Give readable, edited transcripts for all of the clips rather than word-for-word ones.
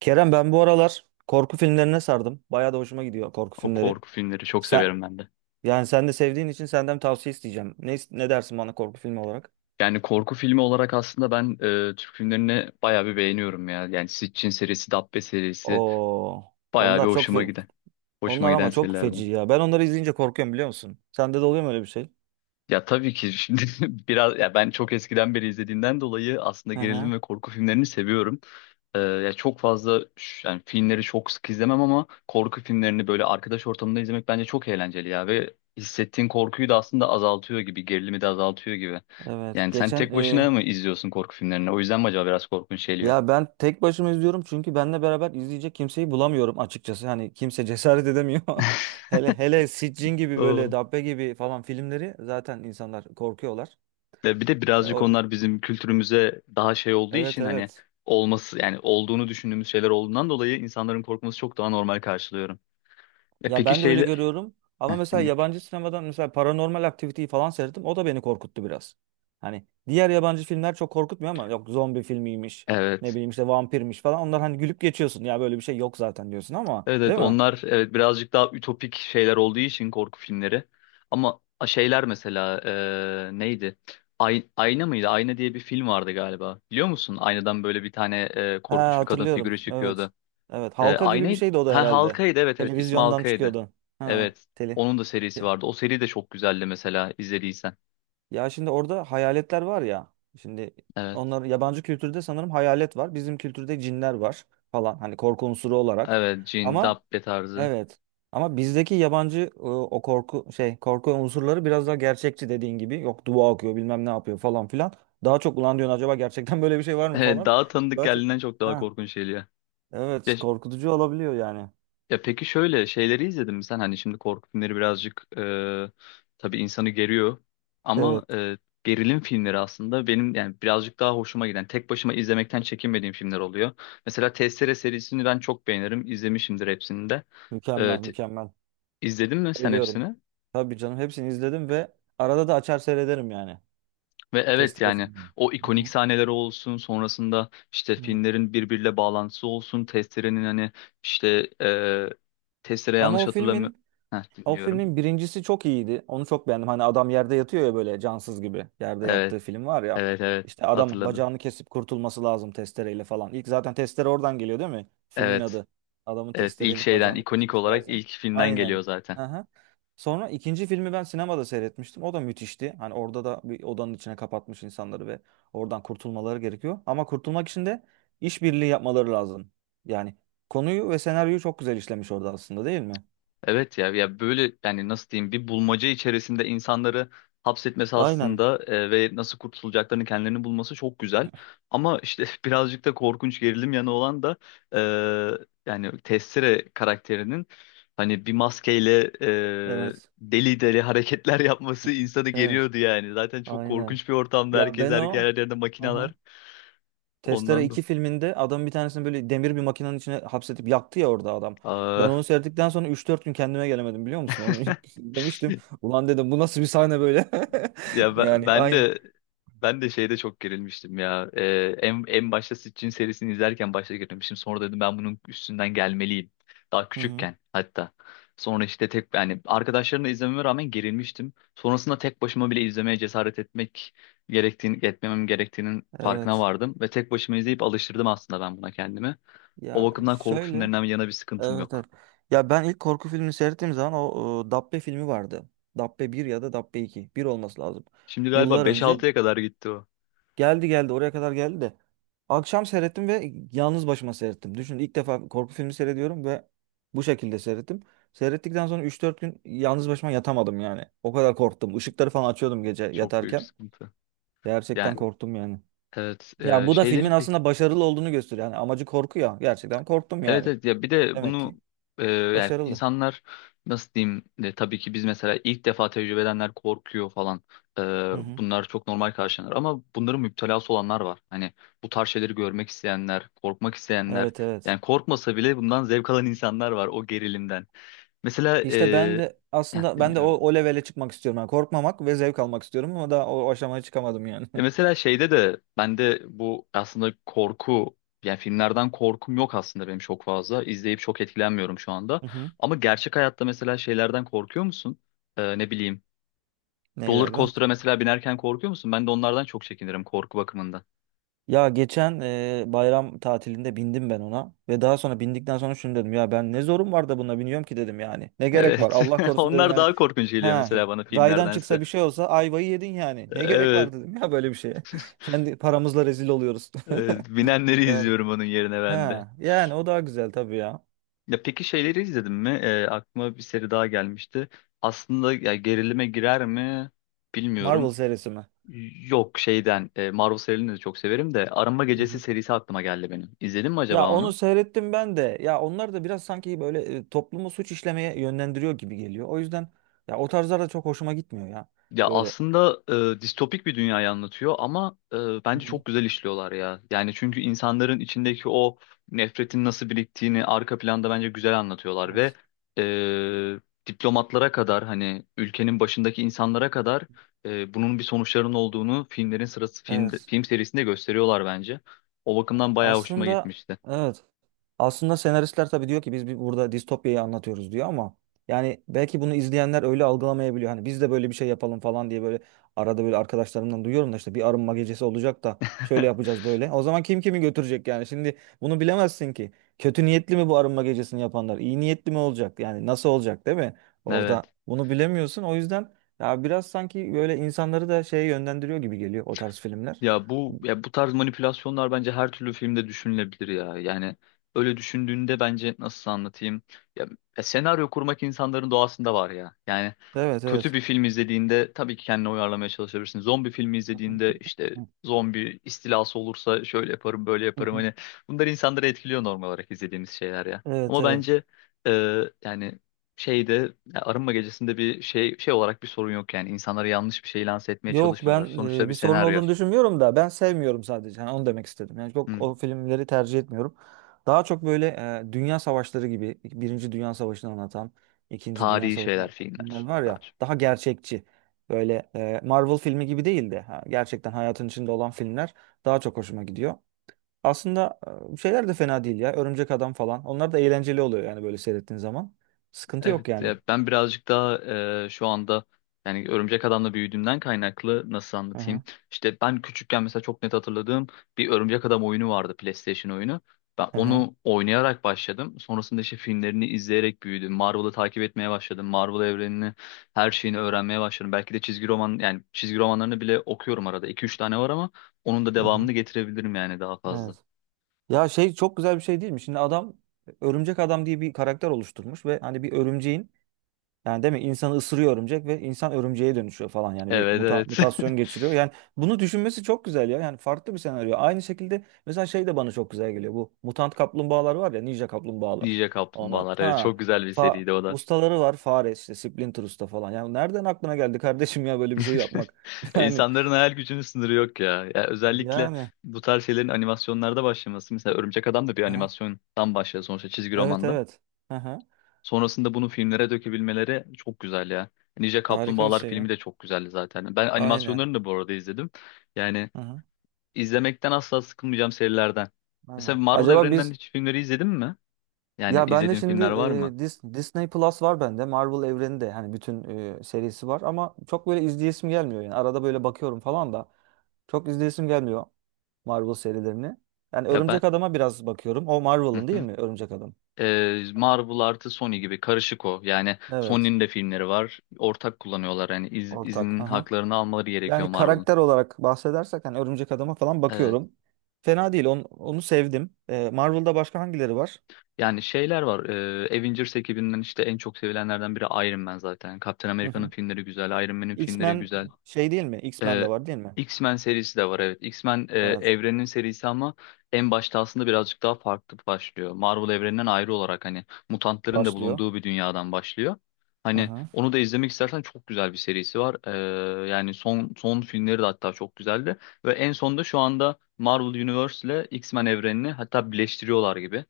Kerem ben bu aralar korku filmlerine sardım. Bayağı da hoşuma gidiyor korku O filmleri. korku filmleri çok severim Sen ben de. sen de sevdiğin için senden tavsiye isteyeceğim. Ne dersin bana korku filmi olarak? Yani korku filmi olarak aslında ben Türk filmlerini bayağı bir beğeniyorum ya. Yani Sitchin serisi, Dabbe serisi Oo, bayağı bir onlar çok hoşuma fe- giden. Hoşuma onlar giden ama çok feci serilerden. ya. Ben onları izleyince korkuyorum biliyor musun? Sende de oluyor mu öyle bir şey? Ya tabii ki şimdi biraz ya ben çok eskiden beri izlediğimden dolayı aslında Hı gerilim hı. ve korku filmlerini seviyorum. Ya çok fazla yani filmleri çok sık izlemem ama korku filmlerini böyle arkadaş ortamında izlemek bence çok eğlenceli ya ve hissettiğin korkuyu da aslında azaltıyor gibi, gerilimi de azaltıyor gibi. Evet. Yani sen tek başına mı izliyorsun korku filmlerini? O yüzden mi acaba biraz korkunç geliyor? Ya ben tek başıma izliyorum çünkü benle beraber izleyecek kimseyi bulamıyorum açıkçası. Hani kimse cesaret edemiyor. Hele hele Siccin gibi böyle Oo. Dabbe gibi falan filmleri zaten insanlar korkuyorlar. Ve bir de E, birazcık o, onlar bizim kültürümüze daha şey olduğu evet için hani evet. olması yani olduğunu düşündüğümüz şeyler olduğundan dolayı insanların korkması çok daha normal karşılıyorum. E Ya peki ben de öyle görüyorum. Ama mesela evet. yabancı sinemadan mesela Paranormal Activity'yi falan seyrettim. O da beni korkuttu biraz. Hani diğer yabancı filmler çok korkutmuyor ama yok zombi filmiymiş, ne Evet bileyim işte vampirmiş falan. Onlar hani gülüp geçiyorsun. Ya böyle bir şey yok zaten diyorsun ama evet değil mi? onlar evet birazcık daha ütopik şeyler olduğu için korku filmleri. Ama şeyler mesela neydi? Ay, Ayna mıydı? Ayna diye bir film vardı galiba. Biliyor musun? Aynadan böyle bir tane Ha, korkunç bir kadın hatırlıyorum. figürü Evet. çıkıyordu. Evet. Halka gibi bir Aynayı şeydi o da ha herhalde. Halkaydı, evet evet ismi Televizyondan Halkaydı. çıkıyordu. Ha, Evet. tele. Onun da serisi te- vardı. O seri de çok güzeldi mesela izlediysen. Ya şimdi orada hayaletler var ya. Şimdi Evet. onlar yabancı kültürde sanırım hayalet var. Bizim kültürde cinler var falan. Hani korku unsuru olarak. Evet Cin, Ama Dabbe tarzı. Evet. Ama bizdeki yabancı o korku şey korku unsurları biraz daha gerçekçi dediğin gibi. Yok dua okuyor bilmem ne yapıyor falan filan. Daha çok ulan diyorsun acaba gerçekten böyle bir şey var mı Evet, falan. daha tanıdık Daha çok... geldiğinden çok daha Ha, korkunç geliyor. evet Ya, korkutucu olabiliyor yani. Ya peki şöyle şeyleri izledin mi sen? Hani şimdi korku filmleri birazcık tabii insanı geriyor ama Evet. Gerilim filmleri aslında benim yani birazcık daha hoşuma giden, tek başıma izlemekten çekinmediğim filmler oluyor. Mesela Testere serisini ben çok beğenirim, izlemişimdir hepsini de. Mükemmel E, te- mükemmel. izledin mi sen Biliyorum. hepsini? Tabii canım hepsini izledim ve arada da açar seyrederim yani. Ve Test evet yani filmi. o Hı ikonik hı. sahneleri olsun, sonrasında işte Evet. filmlerin birbiriyle bağlantısı olsun, Testere'nin hani işte Testere Ama yanlış o hatırlamıyorum. filmin Heh, O filmin dinliyorum. birincisi çok iyiydi. Onu çok beğendim. Hani adam yerde yatıyor ya böyle cansız gibi. Yerde Evet. yattığı film var ya. Evet evet İşte adam hatırladım. bacağını kesip kurtulması lazım testereyle falan. İlk zaten testere oradan geliyor değil mi? Filmin Evet. adı. Adamın Evet ilk testereyle şeyden bacağını ikonik kesmesi olarak lazım. ilk filmden geliyor Aynen. zaten. Aha. Sonra ikinci filmi ben sinemada seyretmiştim. O da müthişti. Hani orada da bir odanın içine kapatmış insanları ve oradan kurtulmaları gerekiyor. Ama kurtulmak için de işbirliği yapmaları lazım. Yani konuyu ve senaryoyu çok güzel işlemiş orada aslında değil mi? Evet ya ya böyle yani nasıl diyeyim bir bulmaca içerisinde insanları hapsetmesi Aynen. aslında ve nasıl kurtulacaklarını kendilerini bulması çok güzel. Ama işte birazcık da korkunç gerilim yanı olan da yani Tessere karakterinin hani bir maskeyle Evet. deli deli hareketler yapması insanı Evet. geriyordu yani. Zaten çok Aynen. korkunç bir ortamda Ya herkes ben her o yerlerinde makineler Aha. Testere ondan da. iki filminde adam bir tanesini böyle demir bir makinenin içine hapsetip yaktı ya orada adam. Ben Aa. onu seyrettikten sonra üç dört gün kendime gelemedim biliyor musun? Onu demiştim. Ulan dedim bu nasıl bir sahne böyle? Ya ben, Yani ben aynı. de ben de şeyde çok gerilmiştim ya. En başta Sitchin serisini izlerken başta gerilmiştim. Sonra dedim ben bunun üstünden gelmeliyim. Daha Hı hı. küçükken hatta. Sonra işte tek yani arkadaşlarımla izlememe rağmen gerilmiştim. Sonrasında tek başıma bile izlemeye cesaret etmek gerektiğini etmemem gerektiğinin farkına Evet. vardım ve tek başıma izleyip alıştırdım aslında ben buna kendimi. O Ya bakımdan korku şöyle. filmlerinden yana bir sıkıntım Evet evet. yok. Ya ben ilk korku filmini seyrettiğim zaman o Dabbe filmi vardı. Dabbe bir ya da Dabbe iki bir olması lazım. Şimdi galiba Yıllar beş önce. altıya kadar gitti o. Geldi geldi oraya kadar geldi de. Akşam seyrettim ve yalnız başıma seyrettim. Düşün ilk defa korku filmi seyrediyorum ve bu şekilde seyrettim. Seyrettikten sonra üç dört gün yalnız başıma yatamadım yani. O kadar korktum. Işıkları falan açıyordum gece Çok büyük yatarken. sıkıntı. Gerçekten Yani korktum yani. evet, Ya bu da şeyleri filmin pek. aslında başarılı olduğunu gösteriyor. Yani amacı korku ya. Gerçekten korktum Evet yani. evet ya bir de Demek ki bunu yani başarılı. insanlar nasıl diyeyim tabii ki biz mesela ilk defa tecrübe edenler korkuyor falan. E, Hı hı. Bunlar çok normal karşılanır ama bunların müptelası olanlar var. Hani bu tarz şeyleri görmek isteyenler, korkmak isteyenler Evet evet. yani korkmasa bile bundan zevk alan insanlar var o gerilimden. Mesela İşte ben de ya, aslında ben de o, dinliyorum. o levele çıkmak istiyorum. Yani korkmamak ve zevk almak istiyorum ama daha o aşamaya çıkamadım yani. E mesela şeyde de bende bu aslında korku yani filmlerden korkum yok aslında benim çok fazla. İzleyip çok etkilenmiyorum şu anda. Hı hı. Ama gerçek hayatta mesela şeylerden korkuyor musun? Ne bileyim. Roller Neylerden? coaster'a mesela binerken korkuyor musun? Ben de onlardan çok çekinirim korku bakımından. Bayram tatilinde bindim ben ona ve daha sonra bindikten sonra şunu dedim ya ben ne zorum var da buna biniyorum ki dedim yani. Ne gerek var Evet. Allah korusun dedim Onlar yani. daha korkunç geliyor Ha mesela bana raydan çıksa filmlerdense. bir şey olsa ayvayı yedin yani. Ne gerek Evet. var dedim ya böyle bir şeye. Kendi paramızla rezil oluyoruz. Evet. Binenleri Yani. izliyorum onun yerine ben de. Ha yani o daha güzel tabii ya. Ya peki şeyleri izledin mi? Aklıma bir seri daha gelmişti. Aslında ya gerilime girer mi Marvel bilmiyorum. serisi mi? Yok şeyden Marvel serilerini de çok severim de Arınma Hı Gecesi hı. serisi aklıma geldi benim. İzledin mi Ya acaba onu? onu seyrettim ben de. Ya onlar da biraz sanki böyle toplumu suç işlemeye yönlendiriyor gibi geliyor. O yüzden ya o tarzlar da çok hoşuma gitmiyor ya. Ya Böyle. aslında distopik bir dünyayı anlatıyor ama bence çok güzel işliyorlar ya. Yani çünkü insanların içindeki o nefretin nasıl biriktiğini arka planda bence güzel anlatıyorlar ve Evet. e, diplomatlara kadar hani ülkenin başındaki insanlara kadar bunun bir sonuçlarının olduğunu filmlerin sırası film Evet. film serisinde gösteriyorlar bence. O bakımdan bayağı hoşuma Aslında gitmişti. evet. Aslında senaristler tabii diyor ki biz bir burada distopyayı anlatıyoruz diyor ama yani belki bunu izleyenler öyle algılamayabiliyor. Hani biz de böyle bir şey yapalım falan diye böyle arada böyle arkadaşlarımdan duyuyorum da işte bir arınma gecesi olacak da şöyle yapacağız böyle. O zaman kim kimi götürecek yani? Şimdi bunu bilemezsin ki. Kötü niyetli mi bu arınma gecesini yapanlar? İyi niyetli mi olacak? Yani nasıl olacak değil mi? Evet. Orada bunu bilemiyorsun. O yüzden ya biraz sanki böyle insanları da şeye yönlendiriyor gibi geliyor o tarz filmler. Ya bu tarz manipülasyonlar bence her türlü filmde düşünülebilir ya. Yani öyle düşündüğünde bence nasıl anlatayım? Ya, ya senaryo kurmak insanların doğasında var ya. Yani Evet kötü evet. bir film izlediğinde tabii ki kendini uyarlamaya çalışabilirsin. Zombi filmi izlediğinde işte Hı zombi istilası olursa şöyle yaparım, böyle yaparım. hı. Hani bunlar insanları etkiliyor normal olarak izlediğimiz şeyler ya. Evet Ama evet. bence e, yani şeyde ya Arınma Gecesi'nde bir şey şey olarak bir sorun yok yani. İnsanlara yanlış bir şey lanse etmeye Yok çalışmıyorlar. ben Sonuçta bir bir sorun senaryo. olduğunu düşünmüyorum da ben sevmiyorum sadece. Yani onu demek istedim. Yani çok Hı. o filmleri tercih etmiyorum. Daha çok böyle dünya savaşları gibi Birinci Dünya Savaşı'nı anlatan, İkinci Dünya Tarihi Savaşı'nı şeyler, anlatan filmler filmler var daha ya çok. daha gerçekçi. Böyle Marvel filmi gibi değil de ha, gerçekten hayatın içinde olan filmler daha çok hoşuma gidiyor. Aslında şeyler de fena değil ya. Örümcek Adam falan. Onlar da eğlenceli oluyor yani böyle seyrettiğin zaman. Sıkıntı Evet, yok yani. ya ben birazcık daha şu anda yani Örümcek Adam'la büyüdüğümden kaynaklı nasıl Hı anlatayım? hı. İşte ben küçükken mesela çok net hatırladığım bir Örümcek Adam oyunu vardı, PlayStation oyunu. Ben Hı hı. onu oynayarak başladım. Sonrasında işte filmlerini izleyerek büyüdüm. Marvel'ı takip etmeye başladım. Marvel evrenini, her şeyini öğrenmeye başladım. Belki de çizgi roman yani çizgi romanlarını bile okuyorum arada. 2 üç tane var ama onun da Hı hı. devamını getirebilirim yani daha fazla. Evet. Ya şey çok güzel bir şey değil mi? Şimdi adam örümcek adam diye bir karakter oluşturmuş ve hani bir örümceğin yani değil mi insanı ısırıyor örümcek ve insan örümceğe dönüşüyor falan yani bir Evet, evet. mutasyon geçiriyor. Yani bunu düşünmesi çok güzel ya. Yani farklı bir senaryo. Aynı şekilde mesela şey de bana çok güzel geliyor. Bu mutant kaplumbağalar var ya ninja kaplumbağalar. Ninja Ona Kaplumbağalar. Evet, ha çok güzel bir fa seriydi o da. ustaları var fare işte Splinter Usta falan. Yani nereden aklına geldi kardeşim ya böyle bir şey yapmak? Yani İnsanların hayal gücünün sınırı yok ya. Ya özellikle yani bu tarz şeylerin animasyonlarda başlaması. Mesela Örümcek Adam da bir ha, animasyondan başlıyor sonuçta çizgi evet romandan. evet. Hı hı. Sonrasında bunu filmlere dökebilmeleri çok güzel ya. Ninja Harika bir Kaplumbağalar şey filmi ya. de çok güzeldi zaten. Ben Aynen. animasyonlarını da bu arada izledim. Yani Hı hı. izlemekten asla sıkılmayacağım serilerden. Mesela Aynen. Marvel Acaba evreninden biz hiç filmleri izledin mi? Yani ya ben de izlediğin şimdi filmler var mı? Disney Plus var bende. Marvel evreni de hani bütün serisi var ama çok böyle izleyesim gelmiyor yani. Arada böyle bakıyorum falan da çok izleyesim gelmiyor Marvel serilerini. Yani Ya ben... Örümcek Adam'a biraz bakıyorum. O Marvel'ın değil mi Örümcek Adam? Marvel artı Sony gibi karışık o. Yani Evet. Sony'nin de filmleri var. Ortak kullanıyorlar. Yani Ortak. Hı izin hı. haklarını almaları gerekiyor Yani Marvel'ın. karakter olarak bahsedersek hani Örümcek Adam'a falan Evet. bakıyorum. Fena değil. Onu, onu sevdim. Marvel'da başka hangileri var? Yani şeyler var. Avengers ekibinden işte en çok sevilenlerden biri Iron Man zaten. Captain Hı America'nın hı. filmleri güzel. Iron Man'in filmleri X-Men güzel. şey değil mi? X-Men de Ee, var değil mi? X-Men serisi de var evet. X-Men Evet. evrenin serisi ama en başta aslında birazcık daha farklı başlıyor. Marvel evreninden ayrı olarak hani mutantların da Başlıyor. bulunduğu bir dünyadan başlıyor. Hı Hani hı. onu da izlemek istersen çok güzel bir serisi var. Yani son son filmleri de hatta çok güzeldi. Ve en sonunda şu anda Marvel Universe ile X-Men evrenini hatta birleştiriyorlar gibi.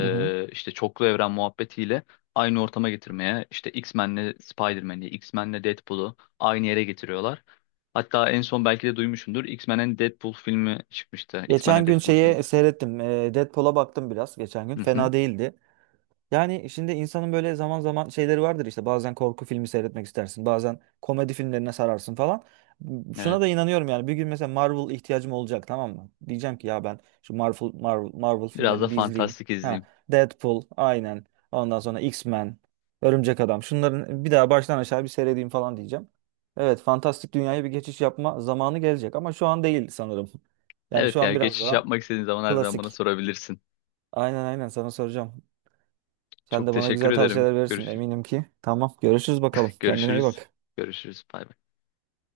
Hı hı. İşte çoklu evren muhabbetiyle aynı ortama getirmeye işte X-Men'le Spider-Man'i, X-Men'le Deadpool'u aynı yere getiriyorlar. Hatta en son belki de duymuşsundur. X-Men'in Deadpool filmi çıkmıştı. X-Men'e Geçen gün Deadpool filmi. şeye seyrettim. Deadpool'a baktım biraz geçen gün. Hı hı. Fena değildi. Yani şimdi insanın böyle zaman zaman şeyleri vardır işte bazen korku filmi seyretmek istersin bazen komedi filmlerine sararsın falan. Şuna Evet. da inanıyorum yani bir gün mesela Marvel ihtiyacım olacak tamam mı? Diyeceğim ki ya ben şu Marvel, Marvel, Marvel Biraz da filmlerini bir izleyeyim. fantastik Ha, izleyeyim. Deadpool aynen ondan sonra X-Men, Örümcek Adam şunların bir daha baştan aşağı bir seyredeyim falan diyeceğim. Evet fantastik dünyaya bir geçiş yapma zamanı gelecek ama şu an değil sanırım. Yani Evet şu ya an biraz geçiş daha yapmak istediğin zaman her zaman bana klasik. sorabilirsin. Aynen aynen sana soracağım. Sen Çok de bana teşekkür güzel ederim. tavsiyeler verirsin Görüşürüz. eminim ki. Tamam görüşürüz bakalım. Kendine iyi Görüşürüz. bak. Görüşürüz. Bay bay.